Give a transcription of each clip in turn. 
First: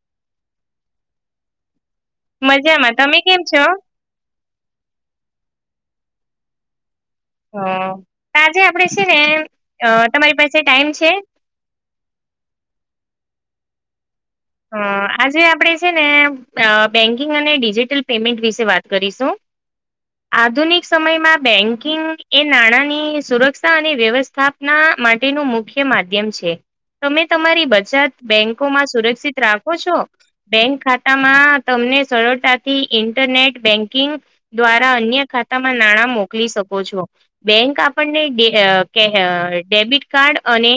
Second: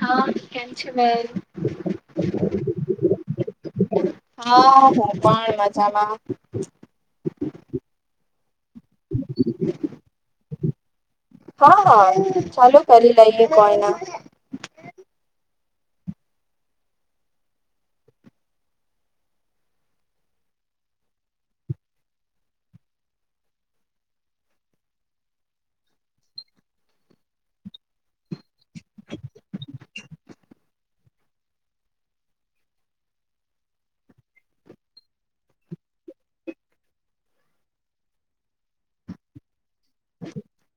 હા કેમ છો બેન મજામાં તમે કેમ છો હા હું પણ મજામાં. હ આજે આપડે છે ને અ તમારી પાસે ટાઈમ છે હા હા ચાલો કરી લઈએ કાઈના હ આ આજે આપણે છે ને અ બેન્કિંગ અને ડિજિટલ પેમેન્ટ વિશે વાત કરીશું આધુનિક સમયમાં બેંકિંગ એ નાણાંની સુરક્ષા અને વ્યવસ્થાપના માટેનું મુખ્ય માધ્યમ છે તમે તમારી બચત બેંકોમાં સુરક્ષિત રાખો છો બેંક ખાતા માં તમને સરળતા થી ઇન્ટરનેટ બેન્કિંગ દ્વારા અન્ય ખાતામાં નાણાં મોકલી શકો છો બેંક આપણને કે ડેબિટ કાર્ડ અને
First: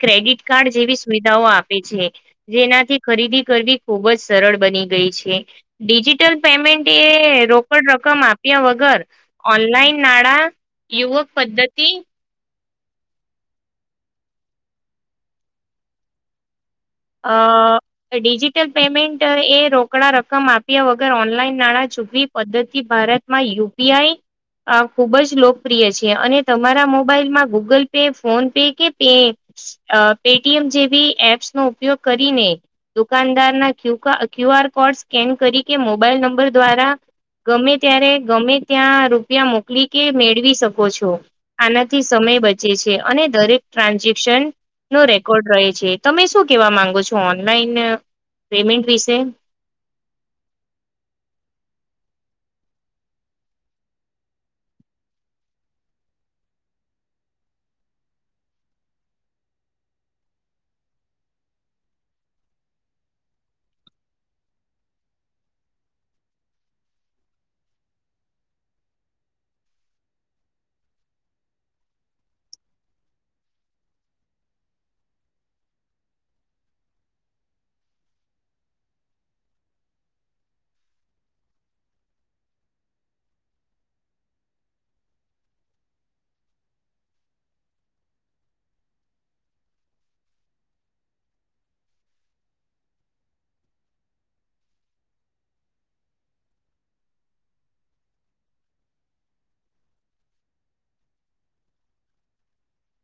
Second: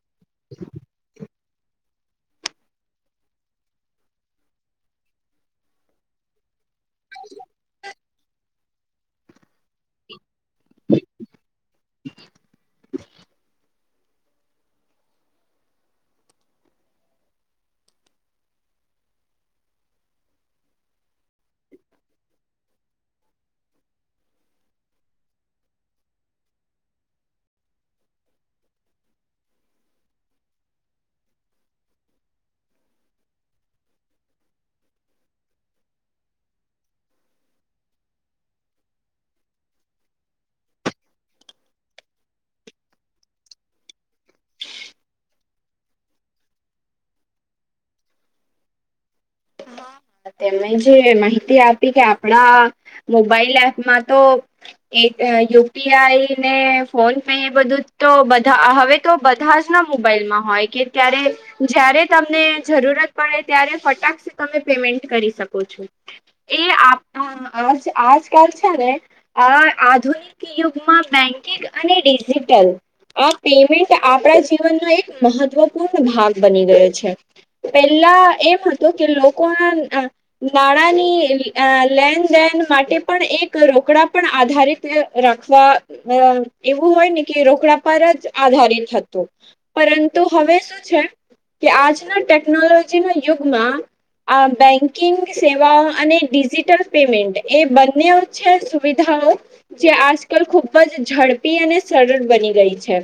ક્રેડિટ કાર્ડ જેવી સુવિધાઓ આપે છે. જેનાથી ખરીદી કરવી ખુબ જ સરળ બની ગઈ છે ડિજિટલ પેમેન્ટ એ રોકડ રકમ આપ્યા વગર ઓનલાઈન નાણા યુવક પદ્ધતિ આ ડિજિટલ પેમેન્ટ એ રોકડા રકમ આપ્યા વગર ઓનલાઈન નાણાં ચૂકવી પદ્ધતિથી ભારતમાં યુપીઆઈ આ ખૂબ જ લોકપ્રિય છે અને તમારા મોબાઈલમાં ગૂગલ પે ફોન પે કે પે પેટીએમ જેવી એપ્સ નો ઉપયોગ કરીને દુકાનદાર ના ક્યુઆર કોડ સ્કેન કરી કે મોબાઈલ નંબર દ્વારા ગમે ત્યારે ગમે ત્યાં રૂપિયા મોકલી કે મેળવી શકો છો આનાથી સમ બચે છે અને દરેક ટ્રાન્ઝેક્શન નો રેકોર્ડ રહે છે તમે શું કેવા માંગો છો ઓનલાઈન પેમેન્ટ વિશે તેમણે જે માહિતી આપી કે આપણા મોબાઈલ એપ માં તો યુપીઆઈ ને ફોન પે એ બધું તો બધા હવે તો બધા જ ના મોબાઈલ ત્યારે જ્યારે તમને જરૂરત પડે ત્યારે ફટક તમે પેમેન્ટ કરી શકો છો એ આજકાલ છે ને આ આધુનિક યુગમાં બેન્કિંગ અને ડિજીિટલ આ પેમેન્ટ આપણા જીવનનો એક મહત્વપૂર્ણ ભાગ બની ગયો છે. પેલા એમ હતું કે ના નાણાંની લેન દેન માટે પણ એક રોકડા પણ આધારિત રાખવા એવું હોય ને કે રોકડા પર જ આધારિત હતું. પરંતુ હવે શું છે કે આજના ટેકનોલોજીના યુગમાં આ બેન્કિંગ સેવાઓ અને ડિજીિટલ પેમેન્ટ એ બંને છે સુવિધાઓ જે આજકાલ ખૂબ જ ઝડપી અને સરળ બની ગઈ છે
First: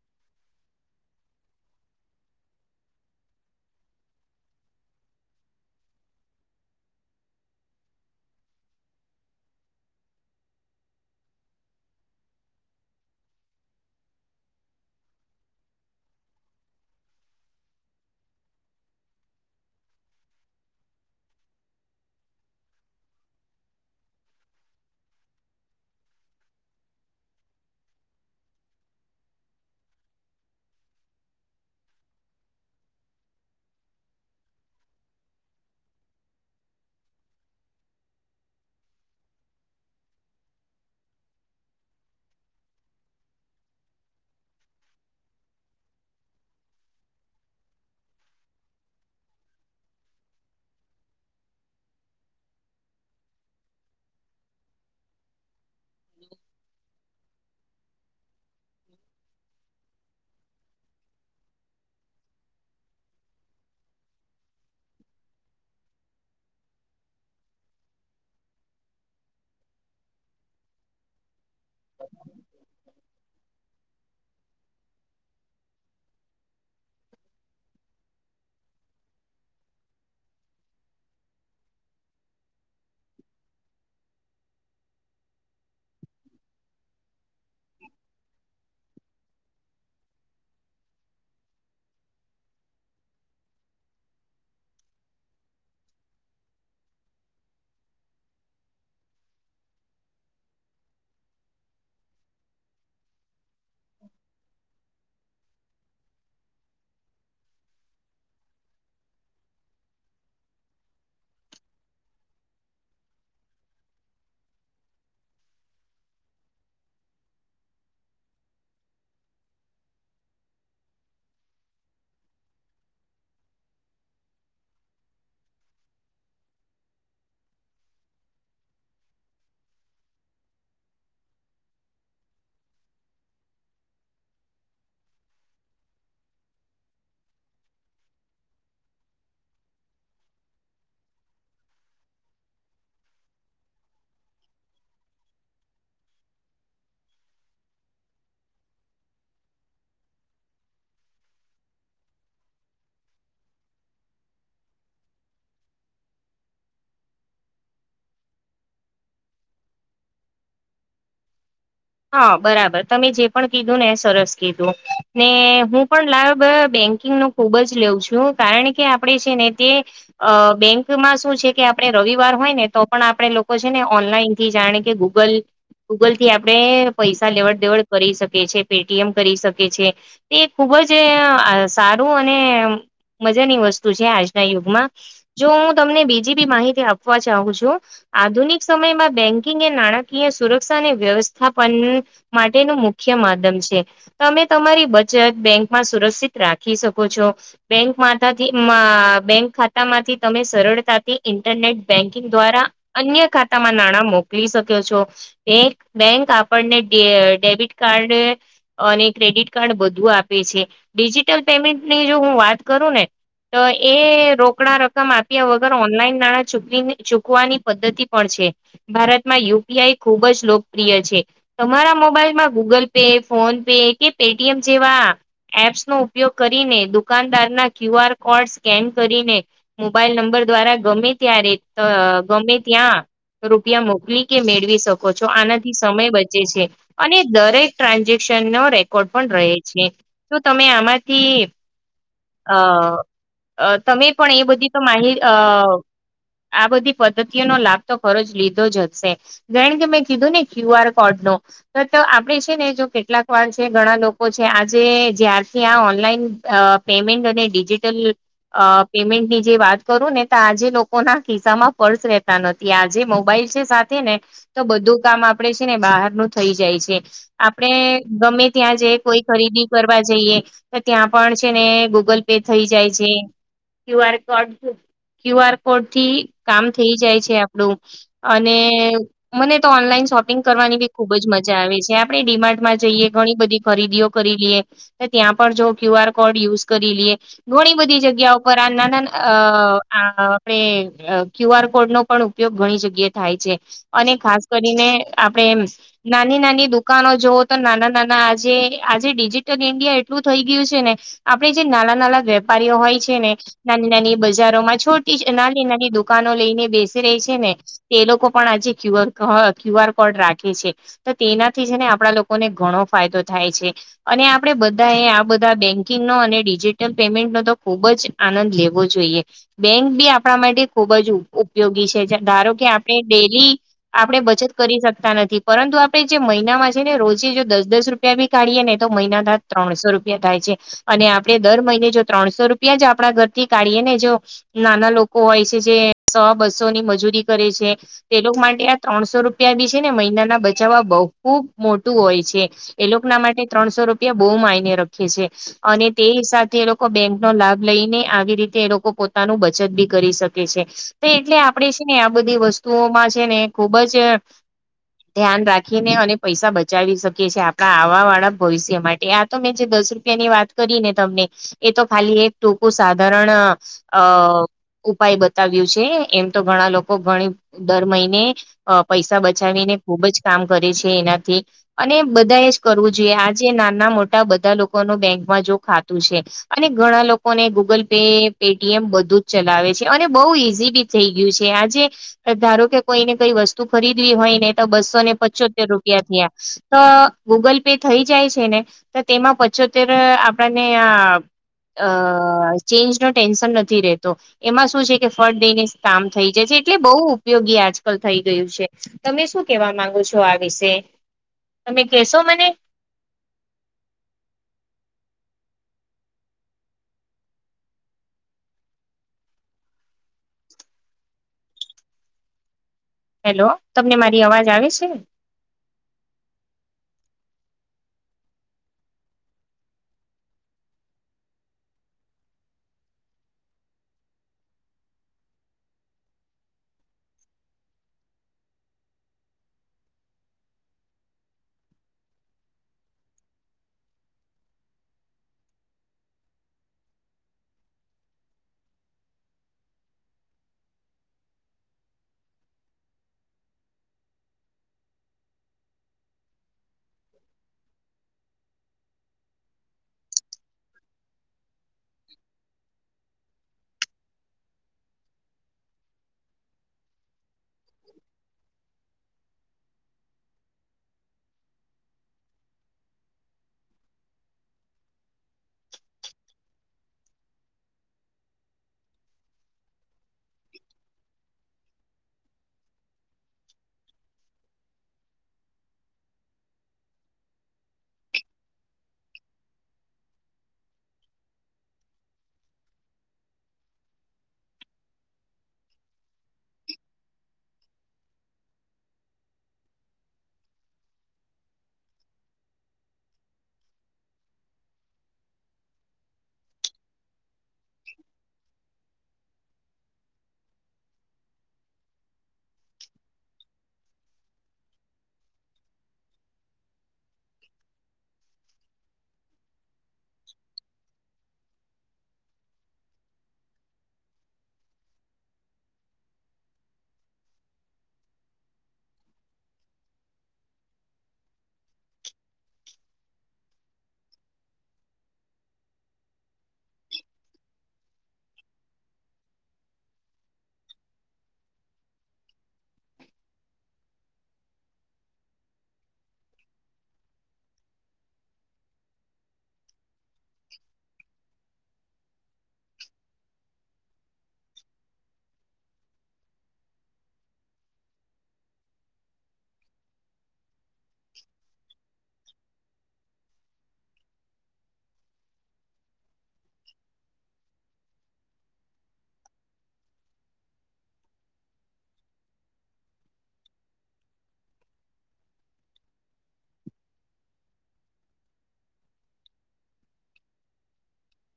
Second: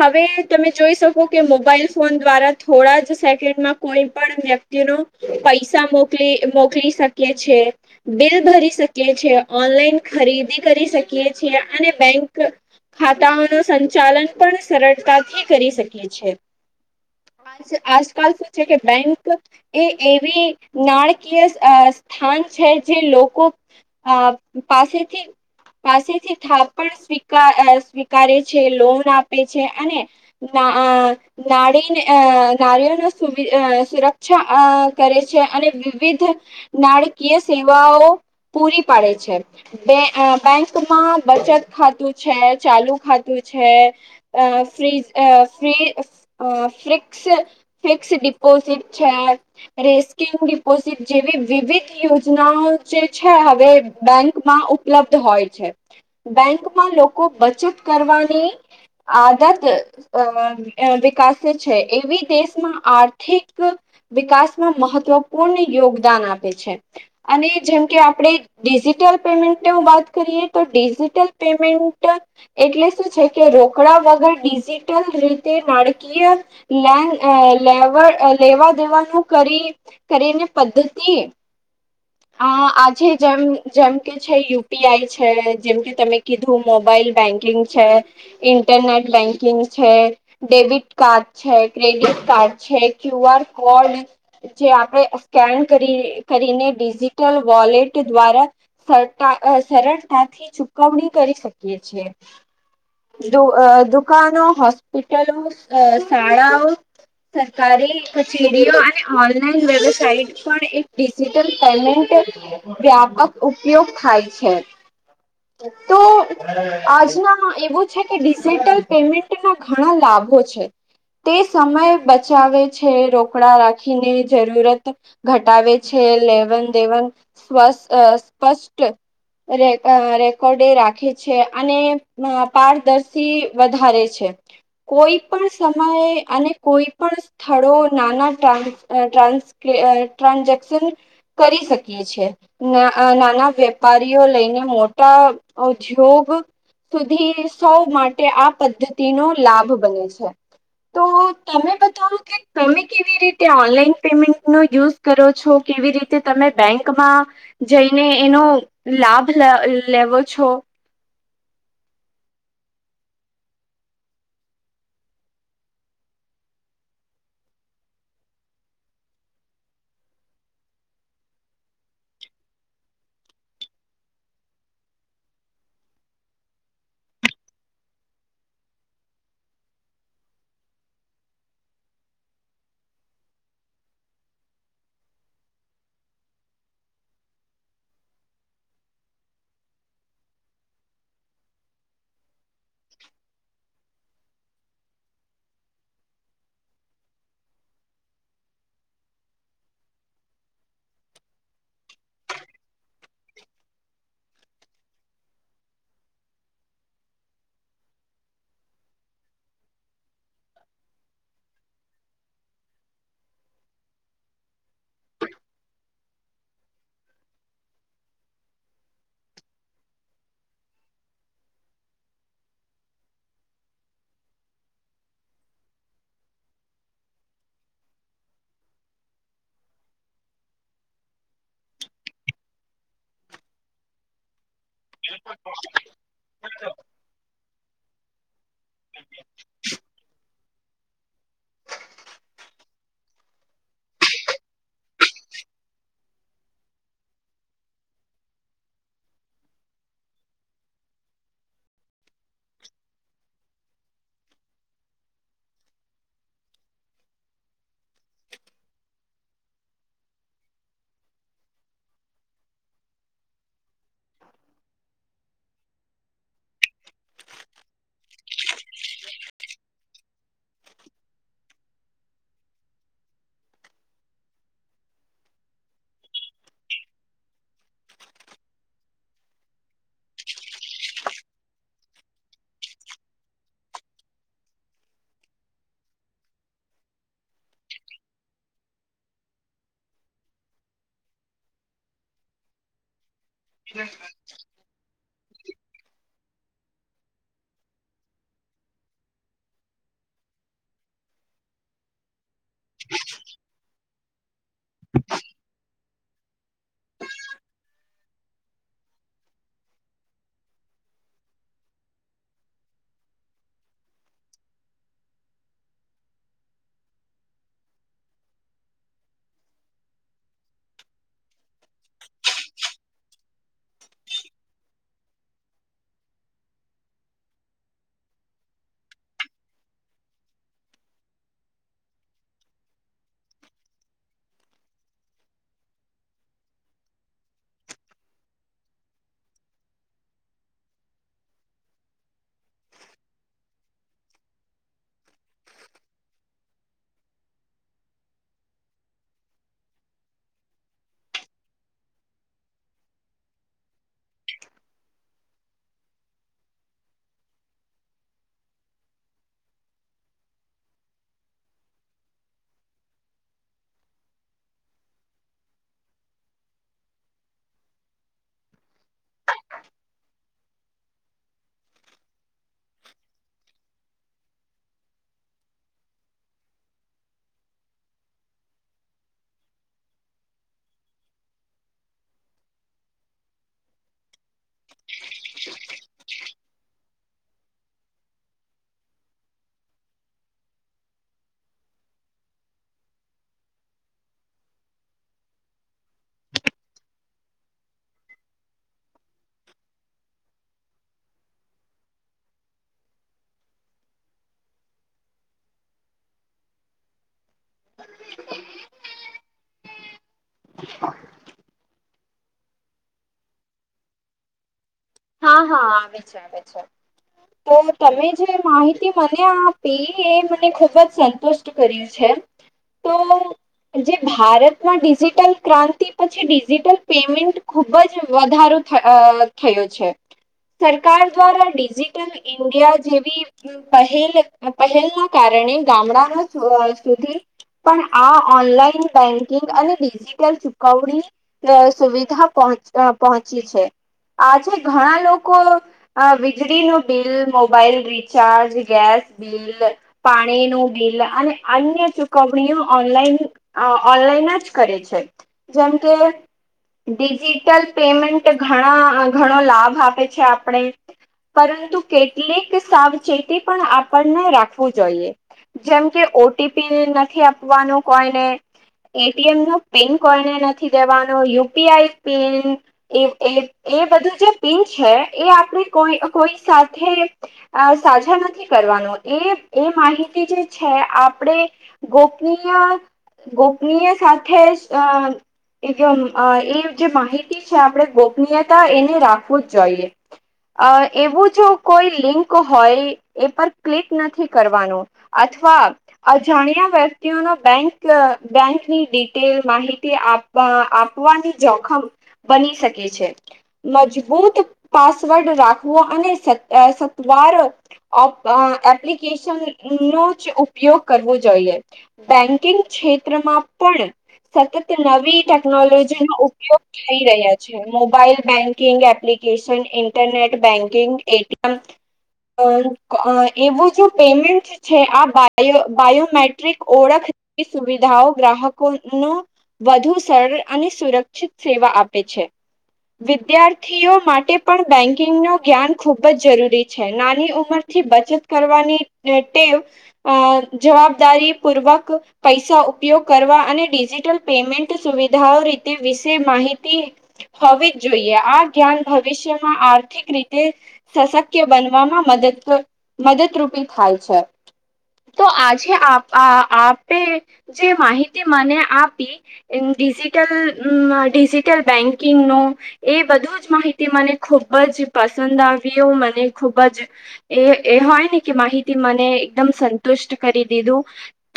હવે તમે જોઈ શકો કે મોબાઈલ ફોન દ્વારા થોડા જ સેકન્ડમાં કોઈ પણ વ્યક્તિ ન પૈસા મોકલી મોકલી શકીએ છે બિલ ભરી શકીએ છે ઓનલાઈન ખરીદી કરી શકીએ છીએ અને બેંક ખાતાઓનું સંચાલન પણ સરળતાથી કરી શકે છે આજકાલ શું છે કે બેંક એ એ એ નાણાકીય સ્થાન છે જે લોકો આ પાસેથી પાસેથી થાપ પણ સ્વી સ્વીકારે છે લોન આપે છે અને નાળ નારીઓનો સુરક્ષા કરે છે અને વિવિધ નાણાકીય સેવાઓ પૂરી પાડે છે બેંકમાં બચત ખાતું છે ચાલુ ખાતું છે ફ્રી ફિક ફિક્ દિપોઝિટ છે રેસ્કિંગ ડિપોઝિટ જેવી વિવિધ યોજનાઓ જે છે હવે બેંકમાં ઉપલબ્ધ હોય છે બેંકમાં લોકો બચત કરવાની આદત અ વિકસે છે એવી દેશમાં આર્થિક વિકાસ મહત્વપૂર્ણ યોગદાન આપે છે અને જેમ કે આપણે ડિજિટલ પેમેન્ટ વાત કરીએ તો ડિજિટલ પેમેન્ટ એટલે શું છે કે રોકડા વગર ડિજિટલ રીતે નાણાકીય લે લે લેવા દેવાનું કરી કરીને પદ્ધતિ હ આજે જેમ જેમ કે છે યુપીઆઈ છે જેમકે તમે કીધું મોબાઈલ મોબાઈલ બેંકિંગ છે ઇન્ટરનેટ બેંકિંગ છે ડેબિટ કાર્ડ છે ક્રેડિટ કાર્ડ છે ક્યુ આર કોડ જે આપણે સ્કેન કરી કરીને ડિજિટલ વોલેટ દ્વારા સરતા સરળતાથી ચુકવણી કરી શકીએી દુકાનો હોસ્પિટલો શાળાઓ સરકારી કચેરીઓ ઓનલાઈન વેબસાઇટ પણ એક ડિજિટલ પેમેન્ટ વ્યાપક ઉપયોગ થાય છે તો આજના એવું છે કે ડિજિટલ પેમેન્ટ ના ઘણા લાભ છે તે સમય બચાવે છે રોકડા રાખે રાખીને જરૂરત ઘટાવે છે લેવન દેવન સ્ સ્પષ્ટ રેકોર્ડે રાખે છે અને પારદર્શી વધારે છે કોઈ પણ સમયે અને કોઈ પણ સ્થળો નાના ટ ટ્રસ ટ્રાન્ઝક્શન કરી શકીએ છેએ ના નાના વેપારીઓ લઈને મોટા ઉદ્યોગ સુધી સૌ માટે આ પદ્ધતિનોો લાભ બને છે તો તમે બતાવો કે તમે કેવી રીતે એ ઓનલાઈન પેમેન્ટ ન યુઝ કરો છો કેવી રીતે તમે બેંકમાં જઈને એનો લાભ લેવો છો હા બરાબર તમે જે પણ કીધું ને એ સરસ કીધું ને હું પણ લાભ બે ખૂબ જ લઉં છું કારણ કે આપણે છે ને તે બેંકમાં શું છે કે આપ રવિવાર હોય ને તો પણ આપે લોકો છે ને ઓનલાઈન થી જાણે કે ગૂગલ ગૂગલ થી આપ આપણે પૈસા લેવડ દેવડ કરી શકીએ છે પેટીએમ કરી શકે છે તે ખુબ જ આ સારું અને મજાની વસ્તુ છે આજના યુગમાં જો હું તમને બીજી બી માહિતી આપવા ચહું છું આધુનિક સમયમાં બેન્કિંગ એ નાણાકીય સુરક્ષાને વ્યવસતા થાપન માટેનું મુખ્ય માધમ છે તમે તમારી બચત બેંકમાં સુરક્ષિત રાખી શકો છો બેંક માથી બેંક ખાતા માંથી તમે સરળતાથી ઇન્ટરનેટ બેન્કિંગ દ્વારા અન્ય ખાતામાં નાણાં મોકલી શક્યો છો એક બેંક આપણને ડેબિટ કાર્ડ અને ક્રેડિટ કાર્ડ બધું આપે છે ડિજિટલ પેમેન્ટની જો હું વાત કરું ને તો એ રોકડા રકમ આપ્યા વગર ઓનલાઈન નાણાં ચૂકવી ચૂકવાની પદ્ધતિ પણ છે. ભારતમાં યુ પી આઈ ખુબ જ લોક પ્રિય છે તમારા મોબાઈલમાં ગૂગલ પે ફોન પે કે પે ટી એમ જેવા એપ્સ નો ઉપયોગ કરીને દુકાનદાર ના ક્યુ આર કોડ સ્કેન કરીને મોબાઈલ નંબર દ્વારા ગમે ત્યારે ગમે ત્યાં રૂપિયા મોકલી કે મે કરી શકો છો આનાથી સમય બચે છે અને દરેક ટ્રાન્ઝેક્શનનો રેકોર્ડ પણ રહે છે તો તમે આમાંથી અ તમે પણ એ બધી તો માહિત અ આ બધી પદ્ધતિઓ નો લાભ તો ખરોજ લીધો જ હશે જાણ કે મેં કીધું ને ક્યુ આર કોડ નો તો આપે છે ને જો કેટલાક વાર છે ઘણા લોકો છે આજે જાર કે ઓનલાઈન પેમેન્ટ અને ડિજિટલ પેમેન્ટની જે વાત કરું ને તો આ આજે લોકો ના ખિસ્સા માં પર્સ રેતા નથી આજે મોબાઈલ છે સાથે ને તો બધું કામ આપડે છે ને બહાર નું થઈ જાય છે આપણેે ગમે ત્યાં જઈ કોઈ ખરીદી કરવા જઈએ. તો ત્યાં પણ છે ને ગૂગલ પે થઈ જાય છે Q R code Q R code થી કામ થઈ જાય છે આપડું અને મને તો ઓનલાઈન શોપિંગ કરવાની બી ખુબ જ મજા આવે છે આપણે ડિમાર્ટમાં જઈએ ઘણી બધી ખરીદીઓ કરી લઈએ ત્યાં ક્યુ આર કોડ યુઝ કરી લએ ઘણી બધી જગ્યા પર આ ના ના આપણે ક્યુ આર કોડ નો પણ ઉપયોગ ઘણી જગ્યાએ થાય છે અને ખાસ કરીને આપણે એમ નાની નાની દુકાનો જવ તો નાના નાના આજે આજે ડિજિટલ ઇન્ડિયા એટલું થ ગયું છે ને આપણે જે નાના નાના વેપારીઓ હોય છે ને નાની ના બ બજારોમાં છોટી નાની નાની દુ દુકાનો લઈને બેસી રેહ છે ને તે એ લોકો પણ આજેુ ક્યુ આર પણ રાખે છે તો તેનાથી છે ને આપણા લોકોને ઘણો ફાયદો થાય છે અને આપણે બધા ને આ બધા બેંકિંગ અનો અને ડીજિટલ પેમેન્ટ નો તો ખુબ જ આનંદ લેવો જોઈએ બેક બી આપણા માટે ખુબ જ ઉપયોગી છે ધારો કે આપણે ડેલી આપણે બચત કરી શકતા નથી પરંતુ આપણે જે મહિનામાં છે ને રોજે જો દસ દસ રૂપિયા ભી કાઢીએ ને તો મહિના દ ત્રણસો રૂપિયા થાય છે અને આપડે દર મહિને જો ત્રણસો રૂપિયા જ આપણા ઘરથી કાઢીએ ને જો નાના લોકો હોય છે જે સો બસો ની મજૂરી કરે છે તે લોકો માટે આ ત્રણસો રૂપ રૂ બી છે ને મહિનાના બચાવવા બહુ ખુબ મોટું હોય છે એ લોકો ના માટે ત્રણસો રૂપિયા બહુ [unintelligible] છે અને તેસા એ લોકો બેંક નો લાભ લઈને આવી રીતે એ લોકો પોતાનું બચત બી કરી શકે છે તો એટલે આપણેે છે ને આ બધી વસ્તુઓમાં છે ને ખૂબ જ ધ્યાન રાખીને અને પૈસા બચાવી શકીએ છીએ આપણા આવા વાળા ભવિષ્ય માટે આ તો મેં જે દસ રૂપિયાની વાત કરી ને તમને એ તો ખાલી એક ટૂંકું સાધારણ અ ઉપાય બતાવ્યું છે એમ તો ઘણા લોકો ઘણી દર મહિને પૈસા બચાવીને ખુબ જ કામ કરે છે એનાથી અને બધા એ જ કરવું જોઈએ આ જે નાના મોટા બધા લોકો ન બેંકમાં જો ખાતું છે અને ઘણા લોકોને Google pay Paytm બધું જ ચલાવે છે અને બહુ ઈઝી બી થઈ ગયું છે આજે ધારો કે કોઈ ને કઈ વસ્તુ તું ખરીદવી હોય ને તો બસો ને પચોતેર રૂપિયા થીયા તો ગૂગલ પે થઈ જાય છે ને તો તેમાં પચોતેર આપણને આ અ ચેન્જ નો ટેન્શન નથી રતો એમાં શું છે કે ફળ દઈને કામ થઈ જાય છે. એટલે બહુ ઉપયોગી આજકાલ થઈ ગયું છે તમે શું કેવા માંગો છો આ વિશે તમે કેશો મને હેલો તમને મારી અવાજ આવે છે. હા હા આવે છે આવે છે. તો તમે જે માહિતી મને આપી એ મને ખુબ જ સંતુષ્ટ કરી છે. તો જે ભારતમાં ડિજિટલ ક્રાંતિ પછી ડિજિટલ પેમેન્ટ ખુબ જ વધારો લખેલું છે. સરકાર દ્વારા ડિજિટલ ઇન્ડિયા જેવી પહેલ પહેલ ના કારણે હે ગામડા ના થોડા વર્ષ સુધી પણ આ ઓનલાઈન બેંકિંગ અને ડિજીિટલ ચુકવણી સુવિધા પણ પ પહોંચી છે, આ છે. ઘણા લોકો આ વીજળી ન bill mobile recharge gas bill પાણી બિલ અને અન્ય ચુકવણીઓ ઓનલાઇન ઓનલાઈન જ કરવી [unintelligible] જેમ કે, ડિજિટલ પેમેન્ટ ગણા ઘના ઘના નો લાભ આપે છે, આપણે પરંતુ કેટલીક સાવચેતી પણ આપણને રાખવું જોઈએ. જેમ કે ઓટીપી નથી, આપવાનું કોઈને એટીએમ ન પિન કોઈને નથી દેવાનો યુપીઆઈ પિન એ બધું પિન છે એ આપણે કોઈ સાથે સાજા નથી કરવાનું એ એ એ માહિતી જે છે આપણે ગોપનીય ગોપનીય સાથે અ એકદમ એ જે માહિતી છે, આપણે ગોપનીયતા એને રાખવું જ જોઈએ. અ એવું જો કોઈ લિંક હોય એ પર ક્લિક નથી કરવાનું. અથવા અજાણ્યા વ્યક્તિઓના બેંક બેંકની તે માહિતી આપવા આપવાની જોખમ બની શકે છે મજ પાસવર્ડ રાખવો, અને સત્વાર [unintelligible] એપ્લિકેશન [unintelligible] નો જ ઉપયોગ કરવો જોઈએ, બેન્કિંગ ક્ષેત્રમાં પણ સતત નવી ટેકનોલોજી નો ઉપયોગ થઈ રહ્યા છે, mobile banking app application internet banking ATM એવું જો પેમેન્ટ છે, આ બાયો બાયોમેટ્રિક ઓળખ સુવિધાઓ ગ્રાહકો ન વધુ સરળ અને સુરક્ષિત સેવા આપે છે. છે વિદ્યાર્થી થીઓ માટે પણ બેન્કિંગનું જ્ઞાન ખુબ જ જરૂરી છે, નાની ઉંમરથી બચત કરવા ની ટેવ જવાબદારી પૂર્વક પૈસા ઉપયોગ કરવા અને ડિજિટલ પેમેન્ટ સુવિધાઓ રીતે વિશે માહિતી હોવી જ જોઈએ, આ જ્ઞાન ભવિષ્યમાં આર્થિક રીતે સશક્ય બનવામાં મદદ મદદરૂપી થાય છે. તો આજે આપે જે માહિતી મને આપી તેમ ડિજિટલ ડિજિટલ બેંકિંગનું એ બધું જ માહિતી મને ખૂબ જ પસંદ આવ્યો, મને ખૂબ જ‌ એ એ હોય ને કે અહીંથી ને એક સંતુષ્ટ કરી દીધું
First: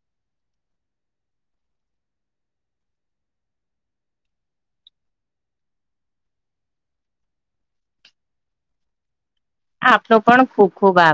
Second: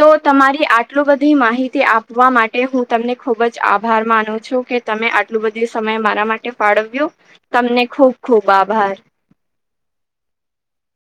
તો તમારી આટલું બધી માહિતી આપ માટે હું તમને ખુબ જ આભાર માનું છું, કે તમે આટલું બધી સમય મારા માટે ફાળવી તમને ખુબ ખુબ આભાર. આપનો પણ ખુબ ખુબ આભાર.